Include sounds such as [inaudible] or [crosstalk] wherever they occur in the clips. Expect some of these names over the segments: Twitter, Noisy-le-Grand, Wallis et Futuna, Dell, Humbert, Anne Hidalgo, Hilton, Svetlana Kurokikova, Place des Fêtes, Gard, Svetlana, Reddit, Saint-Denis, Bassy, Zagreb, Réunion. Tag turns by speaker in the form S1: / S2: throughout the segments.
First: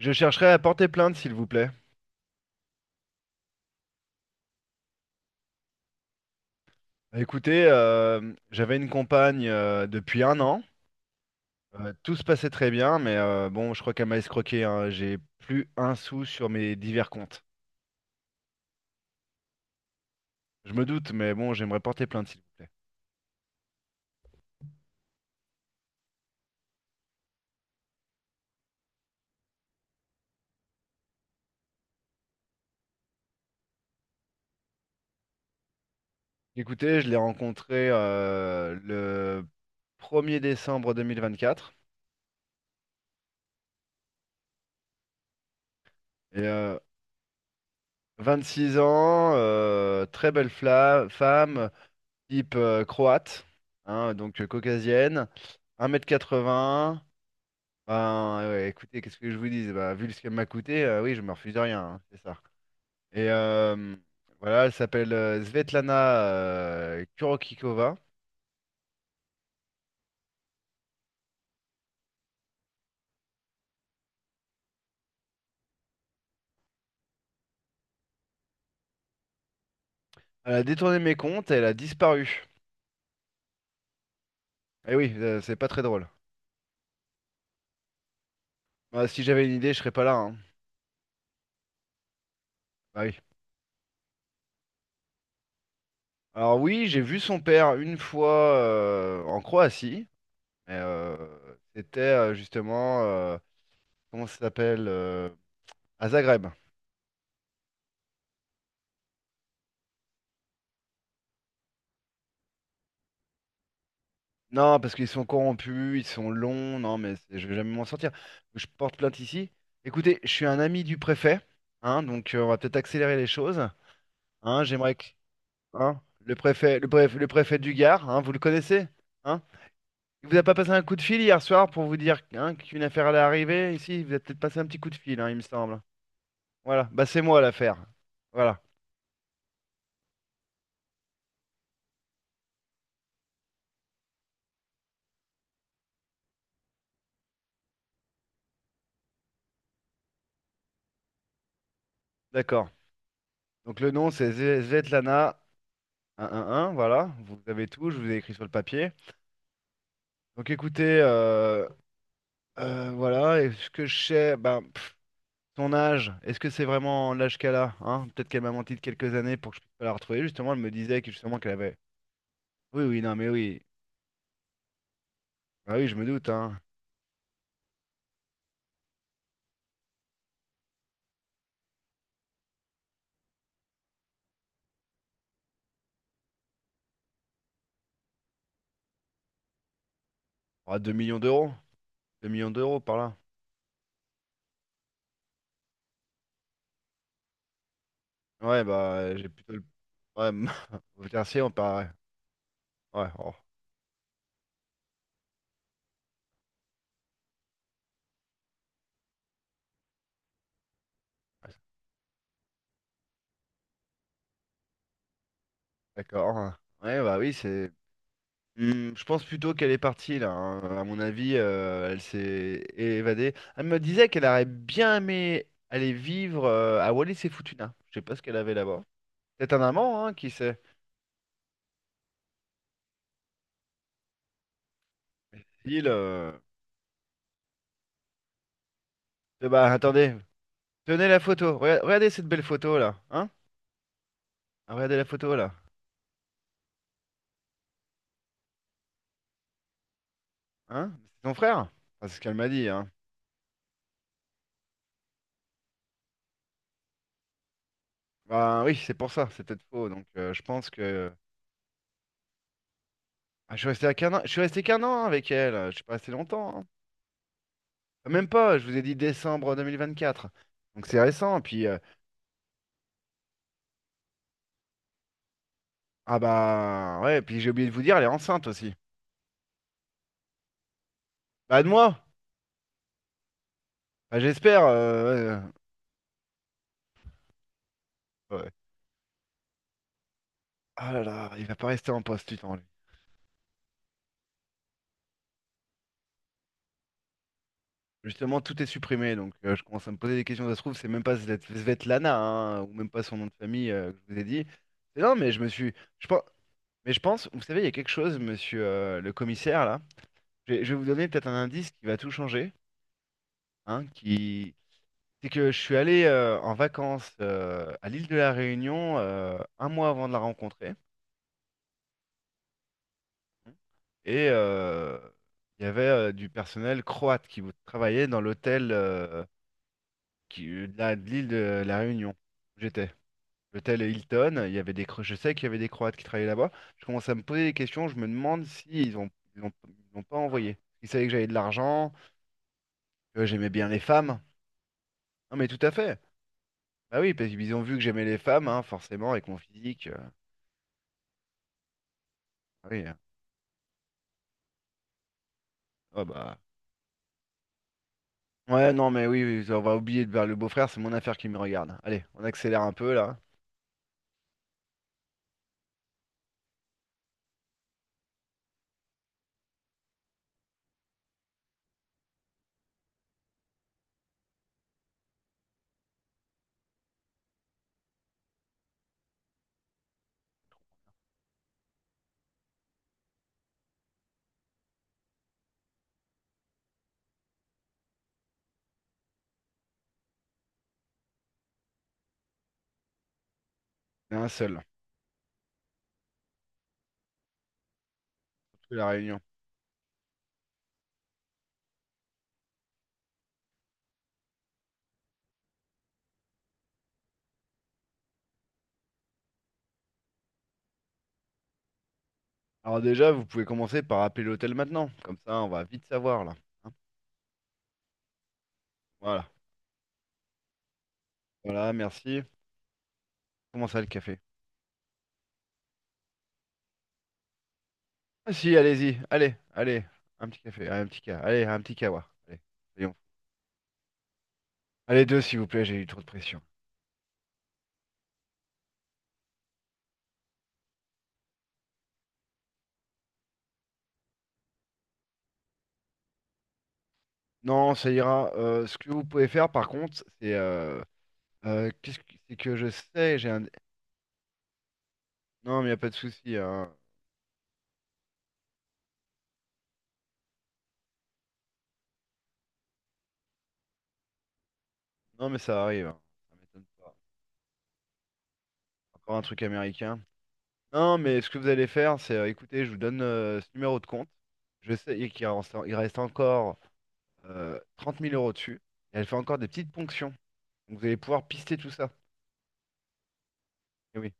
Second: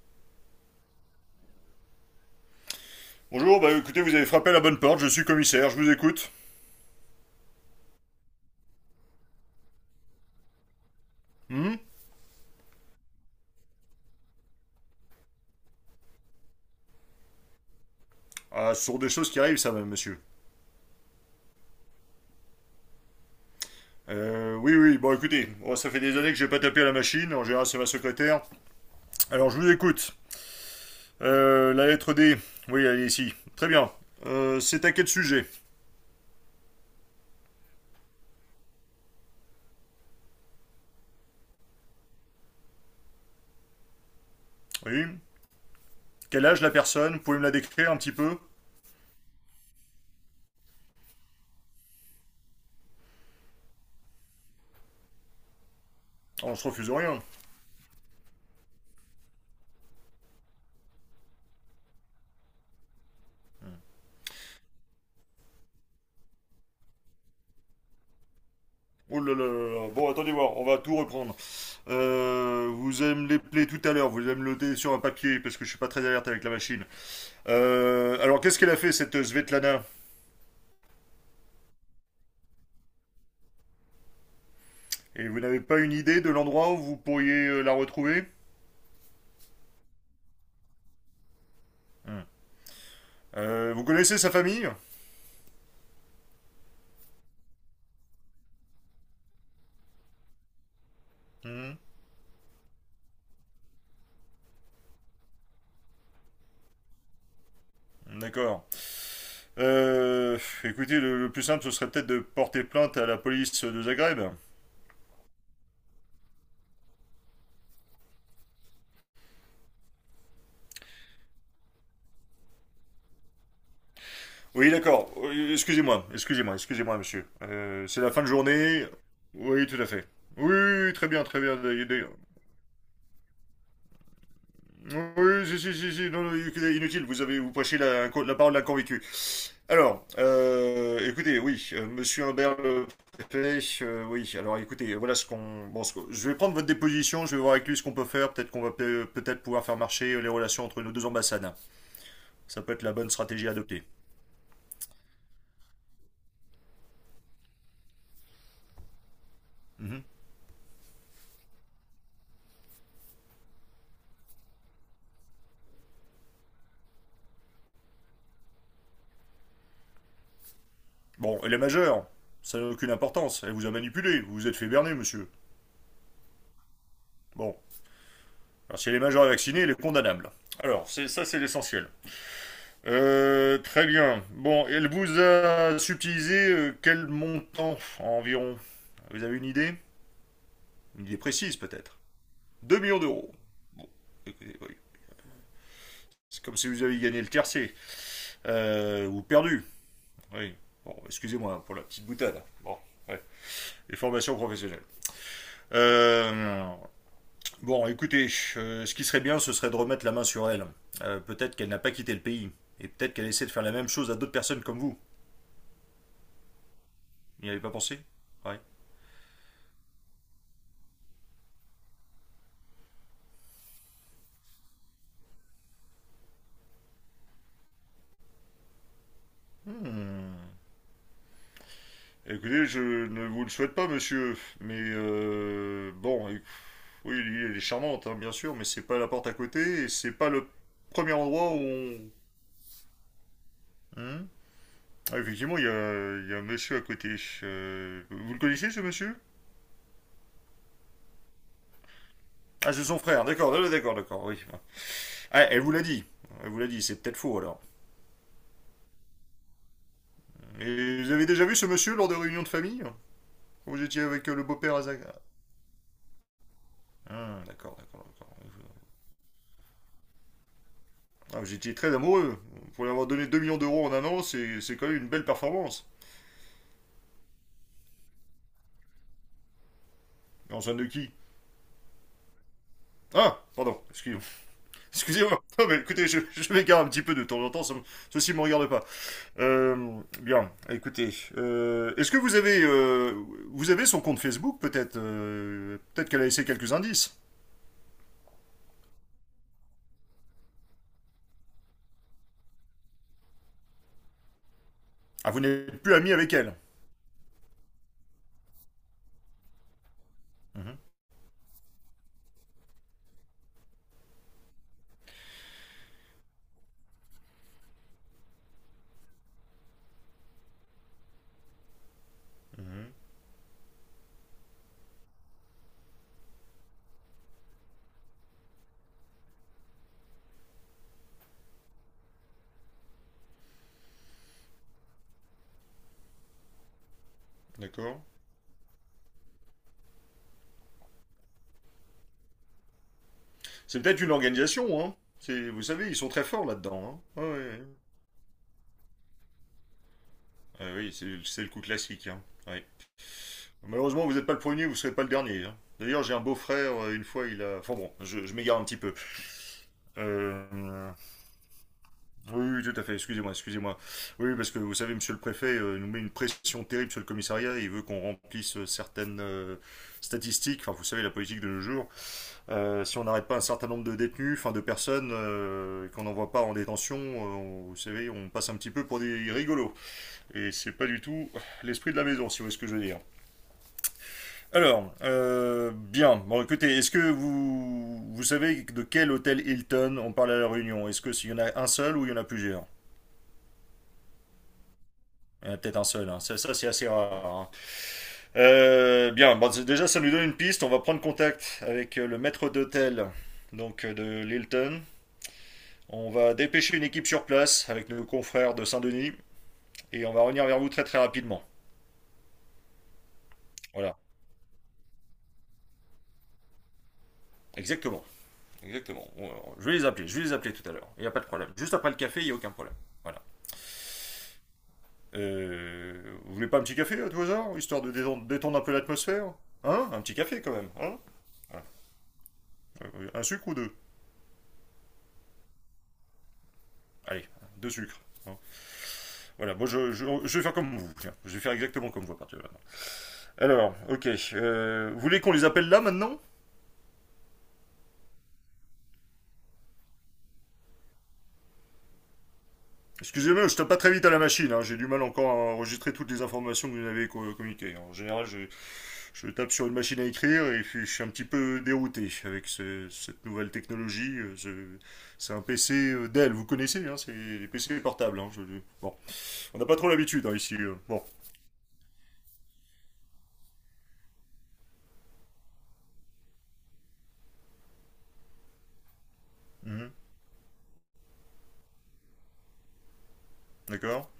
S1: Je chercherais à porter plainte, s'il vous plaît.
S2: Bonjour, bah écoutez, vous avez frappé à la bonne porte, je suis commissaire, je vous écoute.
S1: Écoutez, j'avais une compagne depuis un an. Tout se passait très bien, mais bon, je crois qu'elle m'a escroqué, hein. J'ai plus un sou sur mes divers comptes.
S2: Ah, ce sont des choses qui arrivent, ça, même, monsieur.
S1: Je me doute, mais bon, j'aimerais porter plainte, s'il vous plaît.
S2: Oui, oui, bon, écoutez, oh, ça fait des années que j'ai pas tapé à la machine, en général, c'est ma secrétaire. Alors, je vous écoute. La lettre D, oui, elle est ici. Très bien. C'est à quel sujet?
S1: Écoutez, je l'ai rencontrée le 1er décembre 2024.
S2: Oui.
S1: Et,
S2: Quel âge la personne? Vous pouvez me la décrire un petit peu?
S1: six ans, très belle femme, type croate, hein, donc caucasienne, un mètre quatre
S2: Ah, on se refuse
S1: 80.
S2: rien.
S1: Ben, ouais, écoutez, qu'est-ce que je vous dis? Bah, vu ce qu'elle m'a coûté, oui, je me refuse de rien, hein, c'est ça. Et voilà, elle s'appelle Svetlana Kurokikova.
S2: Oh là là, bon, attendez voir, on va tout reprendre. Vous allez me les plaies tout à l'heure, vous allez me le noter sur un papier, parce que je suis pas très alerte avec la machine. Alors, qu'est-ce qu'elle a fait, cette Svetlana?
S1: Elle a détourné mes comptes et elle a disparu. Eh oui,
S2: Et vous
S1: c'est
S2: n'avez
S1: pas
S2: pas
S1: très
S2: une
S1: drôle.
S2: idée de l'endroit où vous pourriez la retrouver?
S1: Bah, si j'avais une idée, je serais pas là, hein.
S2: Hmm.
S1: Bah oui.
S2: Vous connaissez sa famille?
S1: Alors oui, j'ai vu son père une fois en Croatie. Mais,
S2: Hmm.
S1: c'était justement, comment ça s'appelle? À Zagreb.
S2: D'accord. Euh, Écoutez, le plus simple, ce serait peut-être de porter plainte à la police de Zagreb.
S1: Non, parce qu'ils sont corrompus, ils sont longs, non, mais je vais jamais m'en sortir. Je porte plainte ici. Écoutez, je suis un ami du préfet, hein, donc on va peut-être accélérer les choses. Hein,
S2: Oui,
S1: j'aimerais que.
S2: d'accord.
S1: Hein,
S2: Excusez-moi, excusez-moi, excusez-moi, monsieur.
S1: le préfet du
S2: C'est
S1: Gard,
S2: la
S1: hein,
S2: fin de
S1: vous le
S2: journée.
S1: connaissez? Hein?
S2: Oui, tout à fait.
S1: Il vous a
S2: Oui,
S1: pas passé un
S2: oui, oui,
S1: coup de
S2: très
S1: fil
S2: bien, très
S1: hier
S2: bien.
S1: soir pour vous dire hein, qu'une affaire allait arriver ici? Il Vous avez peut-être passé un petit coup de fil, hein, il me
S2: Oui, si, si,
S1: semble.
S2: si, si, non, non,
S1: Voilà,
S2: inutile,
S1: bah
S2: vous
S1: c'est
S2: avez,
S1: moi
S2: vous prêchez
S1: l'affaire.
S2: la parole
S1: Voilà,
S2: d'un convaincu. Alors, écoutez, oui, Monsieur Humbert le préfet, oui, alors écoutez, voilà ce qu'on... Bon, je vais prendre votre déposition, je vais voir avec lui ce qu'on peut faire, peut-être qu'on va peut-être pouvoir faire marcher les relations entre nos deux ambassades. Ça
S1: d'accord.
S2: peut être la bonne stratégie à
S1: Donc
S2: adopter.
S1: le nom c'est Svetlana un, un un, voilà, vous avez tout, je vous ai écrit sur le papier.
S2: Mhm.
S1: Donc écoutez, voilà, est-ce que je sais, ben, pff, son âge, est-ce que c'est vraiment l'âge qu'elle a, hein? Peut-être qu'elle m'a menti de quelques années pour que je puisse pas la retrouver. Justement, elle me disait que justement
S2: Bon,
S1: qu'elle
S2: elle est
S1: avait.
S2: majeure, ça n'a
S1: Oui,
S2: aucune
S1: oui, non, mais
S2: importance, elle
S1: oui.
S2: vous a manipulé, vous vous êtes fait berner, monsieur.
S1: Ah oui, je me doute, hein.
S2: Bon, alors si elle est majeure et vaccinée, elle est condamnable. Alors, c'est ça, c'est l'essentiel. Très bien. Bon, elle vous a subtilisé quel montant environ? Vous avez une idée?
S1: Ah, deux
S2: Il est
S1: millions d'euros.
S2: précise peut-être.
S1: deux millions
S2: 2
S1: d'euros par
S2: millions
S1: là.
S2: d'euros. Bon, écoutez, oui. C'est comme si vous aviez gagné le tiercé.
S1: Ouais, bah,
S2: Ou
S1: j'ai plutôt
S2: perdu.
S1: le. Ouais, [laughs]
S2: Oui. Bon,
S1: vous tertiez, on
S2: excusez-moi pour la
S1: paraît.
S2: petite boutade. Bon,
S1: Ouais,
S2: ouais.
S1: oh,
S2: Les formations professionnelles. Euh, bon, écoutez, ce qui serait bien, ce serait de remettre la main sur elle.
S1: ouais,
S2: Peut-être qu'elle n'a pas quitté le pays. Et peut-être qu'elle essaie de faire la même chose à d'autres personnes comme vous.
S1: d'accord, hein. Ouais, bah oui,
S2: N'y avez pas
S1: c'est.
S2: pensé? Ouais.
S1: Mmh, je pense plutôt qu'elle est partie là, hein. À mon avis, elle s'est évadée. Elle me disait qu'elle aurait bien aimé aller vivre à Wallis et Futuna. Je sais pas ce qu'elle avait là-bas. Peut-être un amant, hein, qui
S2: Hmm.
S1: sait.
S2: Écoutez, je ne vous le souhaite pas, monsieur. Mais
S1: Il,
S2: bon,
S1: euh,
S2: oui, l'île, elle est charmante, hein, bien sûr, mais c'est pas la porte à
S1: eh bah
S2: côté et c'est
S1: attendez,
S2: pas le
S1: tenez
S2: premier
S1: la
S2: endroit
S1: photo.
S2: où on.
S1: Regardez cette belle photo là, hein?
S2: Hein?
S1: Ah, regardez la
S2: Ah,
S1: photo là,
S2: effectivement, il y a un monsieur à côté. Vous le connaissez, ce monsieur?
S1: hein? C'est ton frère? Enfin, c'est ce qu'elle m'a dit,
S2: Ah, c'est
S1: hein.
S2: son frère, d'accord, d'accord, d'accord, oui. Ah, elle vous l'a dit. Elle vous l'a dit, c'est peut-être faux alors.
S1: Bah oui, c'est pour ça. C'est peut-être faux. Donc je pense
S2: Et
S1: que.
S2: vous avez déjà vu ce monsieur lors de réunions de famille?
S1: Ah, je suis
S2: Vous
S1: resté à
S2: étiez
S1: qu'un an.
S2: avec
S1: Je suis
S2: le
S1: resté
S2: beau-père
S1: qu'un
S2: à
S1: an
S2: Zaga?
S1: avec elle. Je suis pas resté longtemps, hein.
S2: Ah, d'accord, d'accord,
S1: Même
S2: d'accord.
S1: pas, je vous ai dit décembre 2024. Donc c'est récent.
S2: Ah, vous
S1: Puis,
S2: étiez très amoureux. Pour lui avoir donné 2 millions d'euros en un an, c'est quand même une belle performance.
S1: ah bah, ouais, puis j'ai oublié de vous dire, elle est enceinte aussi.
S2: En somme de qui?
S1: Bah, de moi!
S2: Ah, pardon,
S1: Bah,
S2: excusez-moi.
S1: j'espère.
S2: Excusez-moi. [laughs] Non, mais écoutez, je m'égare un petit peu de temps en temps. Ceci ne
S1: Ouais,
S2: me
S1: ouais.
S2: regarde pas. Bien,
S1: Ah là
S2: écoutez.
S1: là, il va pas rester en
S2: Est-ce que
S1: poste,
S2: vous
S1: putain,
S2: avez,
S1: lui.
S2: euh, vous avez son compte Facebook, peut-être qu'elle a laissé quelques indices.
S1: Justement, tout est supprimé, donc je commence à me poser des questions. Ça se trouve, c'est même pas Svetlana, hein, ou même pas son nom de famille que je vous ai dit. Mais non,
S2: Ah,
S1: mais
S2: vous
S1: je me suis.
S2: n'êtes plus
S1: Je
S2: ami
S1: pense,
S2: avec elle.
S1: mais je pense, vous savez, il y a quelque chose, monsieur le commissaire, là. Je vais, je
S2: Mhm,
S1: vais vous donner peut-être un indice qui va tout changer, hein, c'est que je suis allé en vacances à l'île de la Réunion un mois avant de la rencontrer.
S2: mhm.
S1: Et il y avait du personnel croate qui travaillait dans l'hôtel de l'île de la Réunion où j'étais. L'hôtel Hilton, il y avait des, je sais qu'il y avait des Croates qui travaillaient là-bas. Je commence à me poser des questions, je
S2: D'accord.
S1: me demande s'ils ont, ils l'ont pas envoyé. Ils savaient que j'avais de l'argent, que j'aimais bien les
S2: C'est peut-être une
S1: femmes.
S2: organisation, hein.
S1: Non mais tout
S2: Vous
S1: à
S2: savez, ils
S1: fait.
S2: sont très forts
S1: Bah
S2: là-dedans.
S1: oui,
S2: Hein.
S1: parce
S2: Ouais, ouais,
S1: qu'ils ont
S2: ouais.
S1: vu que j'aimais les femmes, hein, forcément, avec mon physique.
S2: Ah oui, c'est le coup classique. Hein. Ouais.
S1: Ah oui.
S2: Malheureusement, vous n'êtes pas le premier, vous ne serez pas le dernier, hein. D'ailleurs,
S1: Ah
S2: j'ai un
S1: bah.
S2: beau-frère, une fois, il a... Enfin bon, je m'égare un
S1: Ouais,
S2: petit
S1: non,
S2: peu.
S1: mais oui, oui, on va oublier de voir le beau-frère, c'est mon
S2: Euh,
S1: affaire qui me regarde. Allez, on
S2: Oui,
S1: accélère
S2: oui,
S1: un
S2: tout à
S1: peu
S2: fait.
S1: là.
S2: Excusez-moi, excusez-moi. Oui, oui, parce que vous savez, monsieur le préfet nous met une pression terrible sur le commissariat. Il veut qu'on remplisse certaines statistiques. Enfin, vous savez, la politique de nos jours. Si on n'arrête pas un certain nombre de détenus, enfin de personnes, et qu'on n'envoie pas en détention, vous savez, on passe un petit peu pour des rigolos. Et c'est pas du tout l'esprit de la maison, si vous voyez ce que je veux dire. Alors, bien. Bon, écoutez, est-ce que vous savez de quel hôtel Hilton on parle à la Réunion? Est-ce que s'il y en a un seul ou il y en a plusieurs?
S1: C'est un seul,
S2: Peut-être en seul, hein. Ça, c'est assez rare, hein.
S1: surtout la réunion.
S2: Bien, bon, déjà ça nous donne une piste, on va prendre contact avec le maître d'hôtel donc de l'Hilton. On va dépêcher une équipe sur place avec nos confrères de Saint-Denis et on va revenir vers vous très très rapidement.
S1: Alors déjà, vous pouvez commencer
S2: Voilà,
S1: par appeler l'hôtel maintenant. Comme ça, on va vite savoir là, hein.
S2: exactement. Exactement.
S1: Voilà,
S2: Je vais les appeler tout à l'heure. Il n'y a pas de problème.
S1: voilà,
S2: Juste après le café,
S1: merci.
S2: il n'y a aucun problème. Voilà.
S1: Comment ça le café?
S2: Vous voulez pas un petit café à tout hasard, histoire de
S1: Ah si,
S2: détendre un peu
S1: allez-y,
S2: l'atmosphère?
S1: allez, allez,
S2: Hein? Un petit
S1: un petit
S2: café quand
S1: café,
S2: même,
S1: allez,
S2: hein?
S1: allez, un
S2: Voilà.
S1: petit kawa. Allez, soyons fous.
S2: Un sucre ou deux?
S1: Allez, deux s'il vous plaît, j'ai eu trop de pression.
S2: Allez, deux sucres, hein. Voilà, bon, je vais faire comme vous. Tiens, je vais faire exactement comme vous à partir de maintenant. Alors, ok. Vous voulez qu'on les appelle là maintenant?
S1: Non, ça ira. Ce que vous pouvez faire par contre, c'est qu'est-ce que c'est que je sais, j'ai un.
S2: Excusez-moi, je tape pas très vite à la machine, hein. J'ai du mal encore à
S1: Non, mais y a pas
S2: enregistrer
S1: de
S2: toutes les
S1: souci,
S2: informations
S1: hein.
S2: que vous m'avez communiquées. En général, je tape sur une machine à écrire et puis je suis un petit peu dérouté avec cette nouvelle technologie.
S1: Non,
S2: C'est
S1: mais
S2: un
S1: ça
S2: PC
S1: arrive, hein.
S2: Dell,
S1: Ça
S2: vous
S1: m'étonne.
S2: connaissez, hein, c'est les PC portables, hein, bon,
S1: Encore un truc
S2: on n'a pas trop
S1: américain.
S2: l'habitude hein, ici.
S1: Non,
S2: Bon,
S1: mais ce que vous allez faire, c'est, écoutez, je vous donne ce numéro de compte. Je sais qu'il reste encore 30 000 euros dessus. Et elle fait encore des petites
S2: mhm,
S1: ponctions. Donc vous allez pouvoir pister tout ça. Et
S2: d'accord.
S1: oui.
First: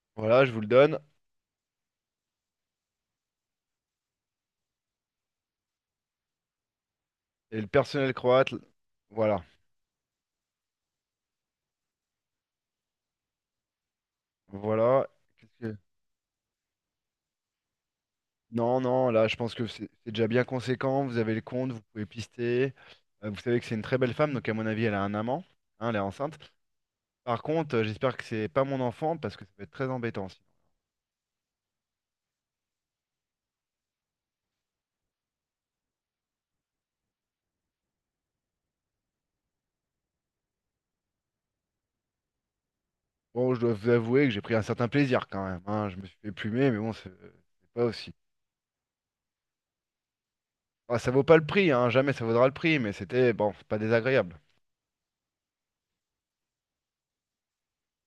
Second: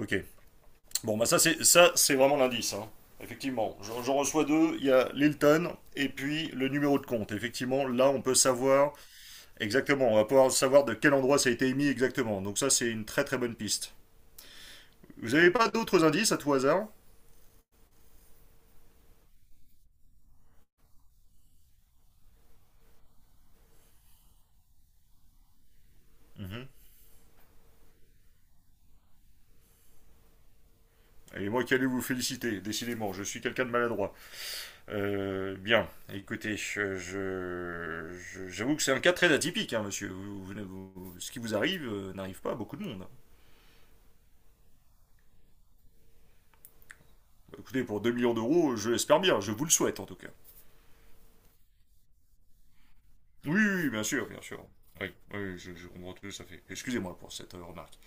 S2: Ok.
S1: Voilà, je vous le donne.
S2: Bon, bah ça, c'est vraiment l'indice, hein. Effectivement, j'en reçois deux. Il y a l'Hilton et puis le numéro de compte.
S1: Et le
S2: Effectivement, là,
S1: personnel
S2: on peut
S1: croate,
S2: savoir
S1: voilà.
S2: exactement. On va pouvoir savoir de quel endroit ça a été émis exactement. Donc ça, c'est une très très bonne piste.
S1: Voilà.
S2: Vous
S1: Qu'est-ce
S2: n'avez pas
S1: que-
S2: d'autres indices à tout hasard?
S1: Non, non, là, je pense que c'est déjà bien conséquent. Vous avez le compte, vous pouvez pister. Vous savez que c'est une très belle femme, donc à mon avis, elle a un amant. Hein, elle est enceinte.
S2: Mhm.
S1: Par contre, j'espère que c'est pas mon enfant, parce que ça peut être très embêtant.
S2: Et moi qui allais vous féliciter, décidément, je suis quelqu'un de maladroit. Bien, écoutez, j'avoue je- j'avoue que c'est un cas très atypique, hein, monsieur. Ce qui vous arrive n'arrive pas à beaucoup de monde.
S1: Bon, je dois vous avouer que j'ai pris un certain plaisir quand même, hein. Je me suis fait plumer, mais bon, c'est
S2: Écoutez,
S1: pas
S2: pour deux
S1: aussi.
S2: millions d'euros, je l'espère bien, je vous le souhaite en tout cas.
S1: Ah, ça vaut pas le prix, hein. Jamais ça vaudra le prix, mais c'était, bon,
S2: Oui,
S1: c'est pas
S2: oui, oui, bien sûr,
S1: désagréable.
S2: bien sûr. Oui, oui, oui, je comprends tout ça fait. Excusez-moi pour cette remarque.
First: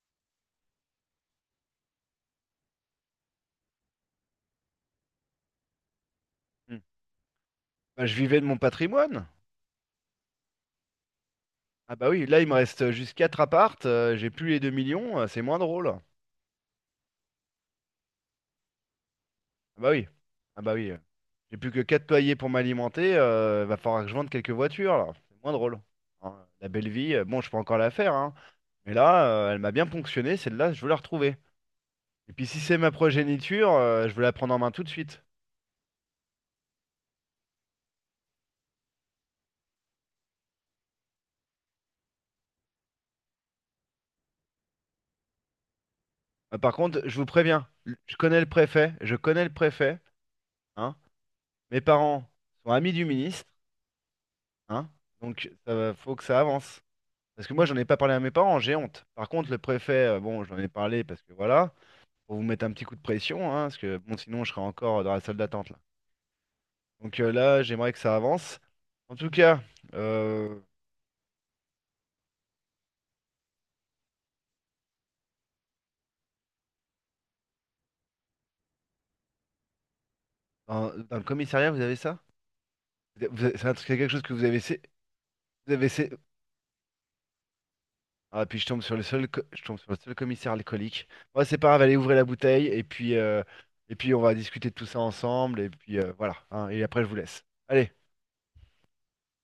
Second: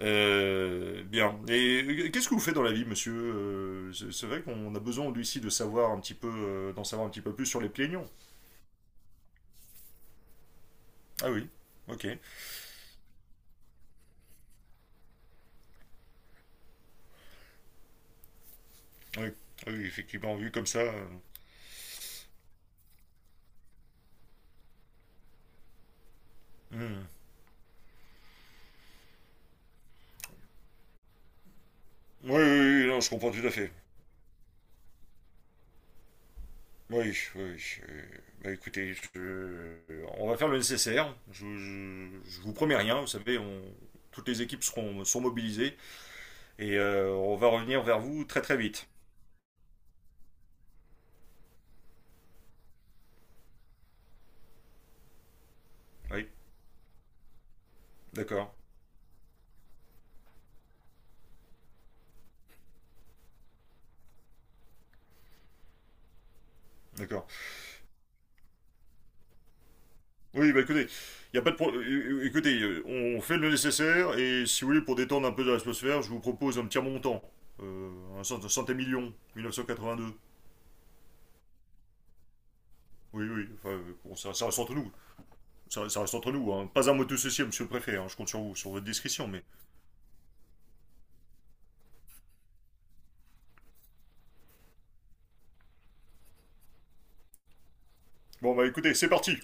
S2: Bien. Et qu'est-ce que vous faites dans la vie, monsieur? C'est vrai qu'on a besoin, lui aussi, de savoir un petit peu,
S1: Hmm.
S2: d'en savoir un petit peu plus sur les
S1: Bah,
S2: plaignons.
S1: je vivais de mon patrimoine.
S2: Ah oui,
S1: Ah
S2: ok.
S1: bah oui, là, il me reste juste 4 appartes, j'ai plus les 2 millions, c'est moins drôle.
S2: Oui, ah
S1: Ah
S2: oui,
S1: bah oui.
S2: effectivement, vu
S1: Ah
S2: comme
S1: bah
S2: ça.
S1: oui. J'ai plus que 4 loyers pour m'alimenter, va falloir que je vende quelques voitures, là. C'est moins drôle. Hein, la belle
S2: Hmm.
S1: vie, bon, je peux encore la faire, hein. Mais là, elle m'a bien ponctionné, celle-là, je veux la retrouver. Et
S2: Oui, oui,
S1: puis si c'est
S2: oui,
S1: ma
S2: non, je comprends tout à fait.
S1: progéniture, je veux la prendre en main tout de suite.
S2: Oui, oui, oui, euh, bah écoutez, on va faire le nécessaire. Je vous promets rien, vous savez, toutes les équipes seront, sont mobilisées.
S1: Par
S2: Et
S1: contre, je vous
S2: on va
S1: préviens,
S2: revenir vers
S1: je
S2: vous
S1: connais
S2: très
S1: le
S2: très vite.
S1: préfet, je connais le préfet, hein. Mes parents sont amis du ministre, hein. Donc faut que
S2: Oui,
S1: ça avance. Parce que moi, j'en ai pas parlé à mes
S2: d'accord.
S1: parents, j'ai honte. Par contre, le préfet, bon, j'en ai parlé parce que voilà, pour vous mettre un petit coup de pression, hein, parce que bon, sinon, je serais encore dans la salle d'attente là. Donc
S2: D'accord.
S1: là, j'aimerais que ça avance. En tout cas,
S2: Oui,
S1: euh,
S2: bah écoutez, y a pas de écoutez, on fait le nécessaire et si vous voulez pour détendre un peu de l'atmosphère, je vous propose un petit montant, un cent et million, 1982.
S1: dans le commissariat, vous avez ça?
S2: Oui, oui,
S1: C'est
S2: enfin,
S1: un- c'est quelque
S2: bon,
S1: chose que
S2: ça,
S1: vous
S2: ça reste
S1: avez,
S2: entre nous,
S1: vous avez
S2: ça
S1: sé-
S2: reste entre nous, hein. Pas un mot de ceci, monsieur le préfet, hein. Je compte sur
S1: Ah,
S2: vous,
S1: puis je
S2: sur
S1: tombe
S2: votre
S1: sur le seul,
S2: discrétion, mais
S1: commissaire alcoolique. Moi, c'est pas grave, allez ouvrir la bouteille et puis on va discuter de tout ça ensemble. Et puis voilà, hein, et après, je vous laisse. Allez.
S2: bon bah écoutez, c'est parti.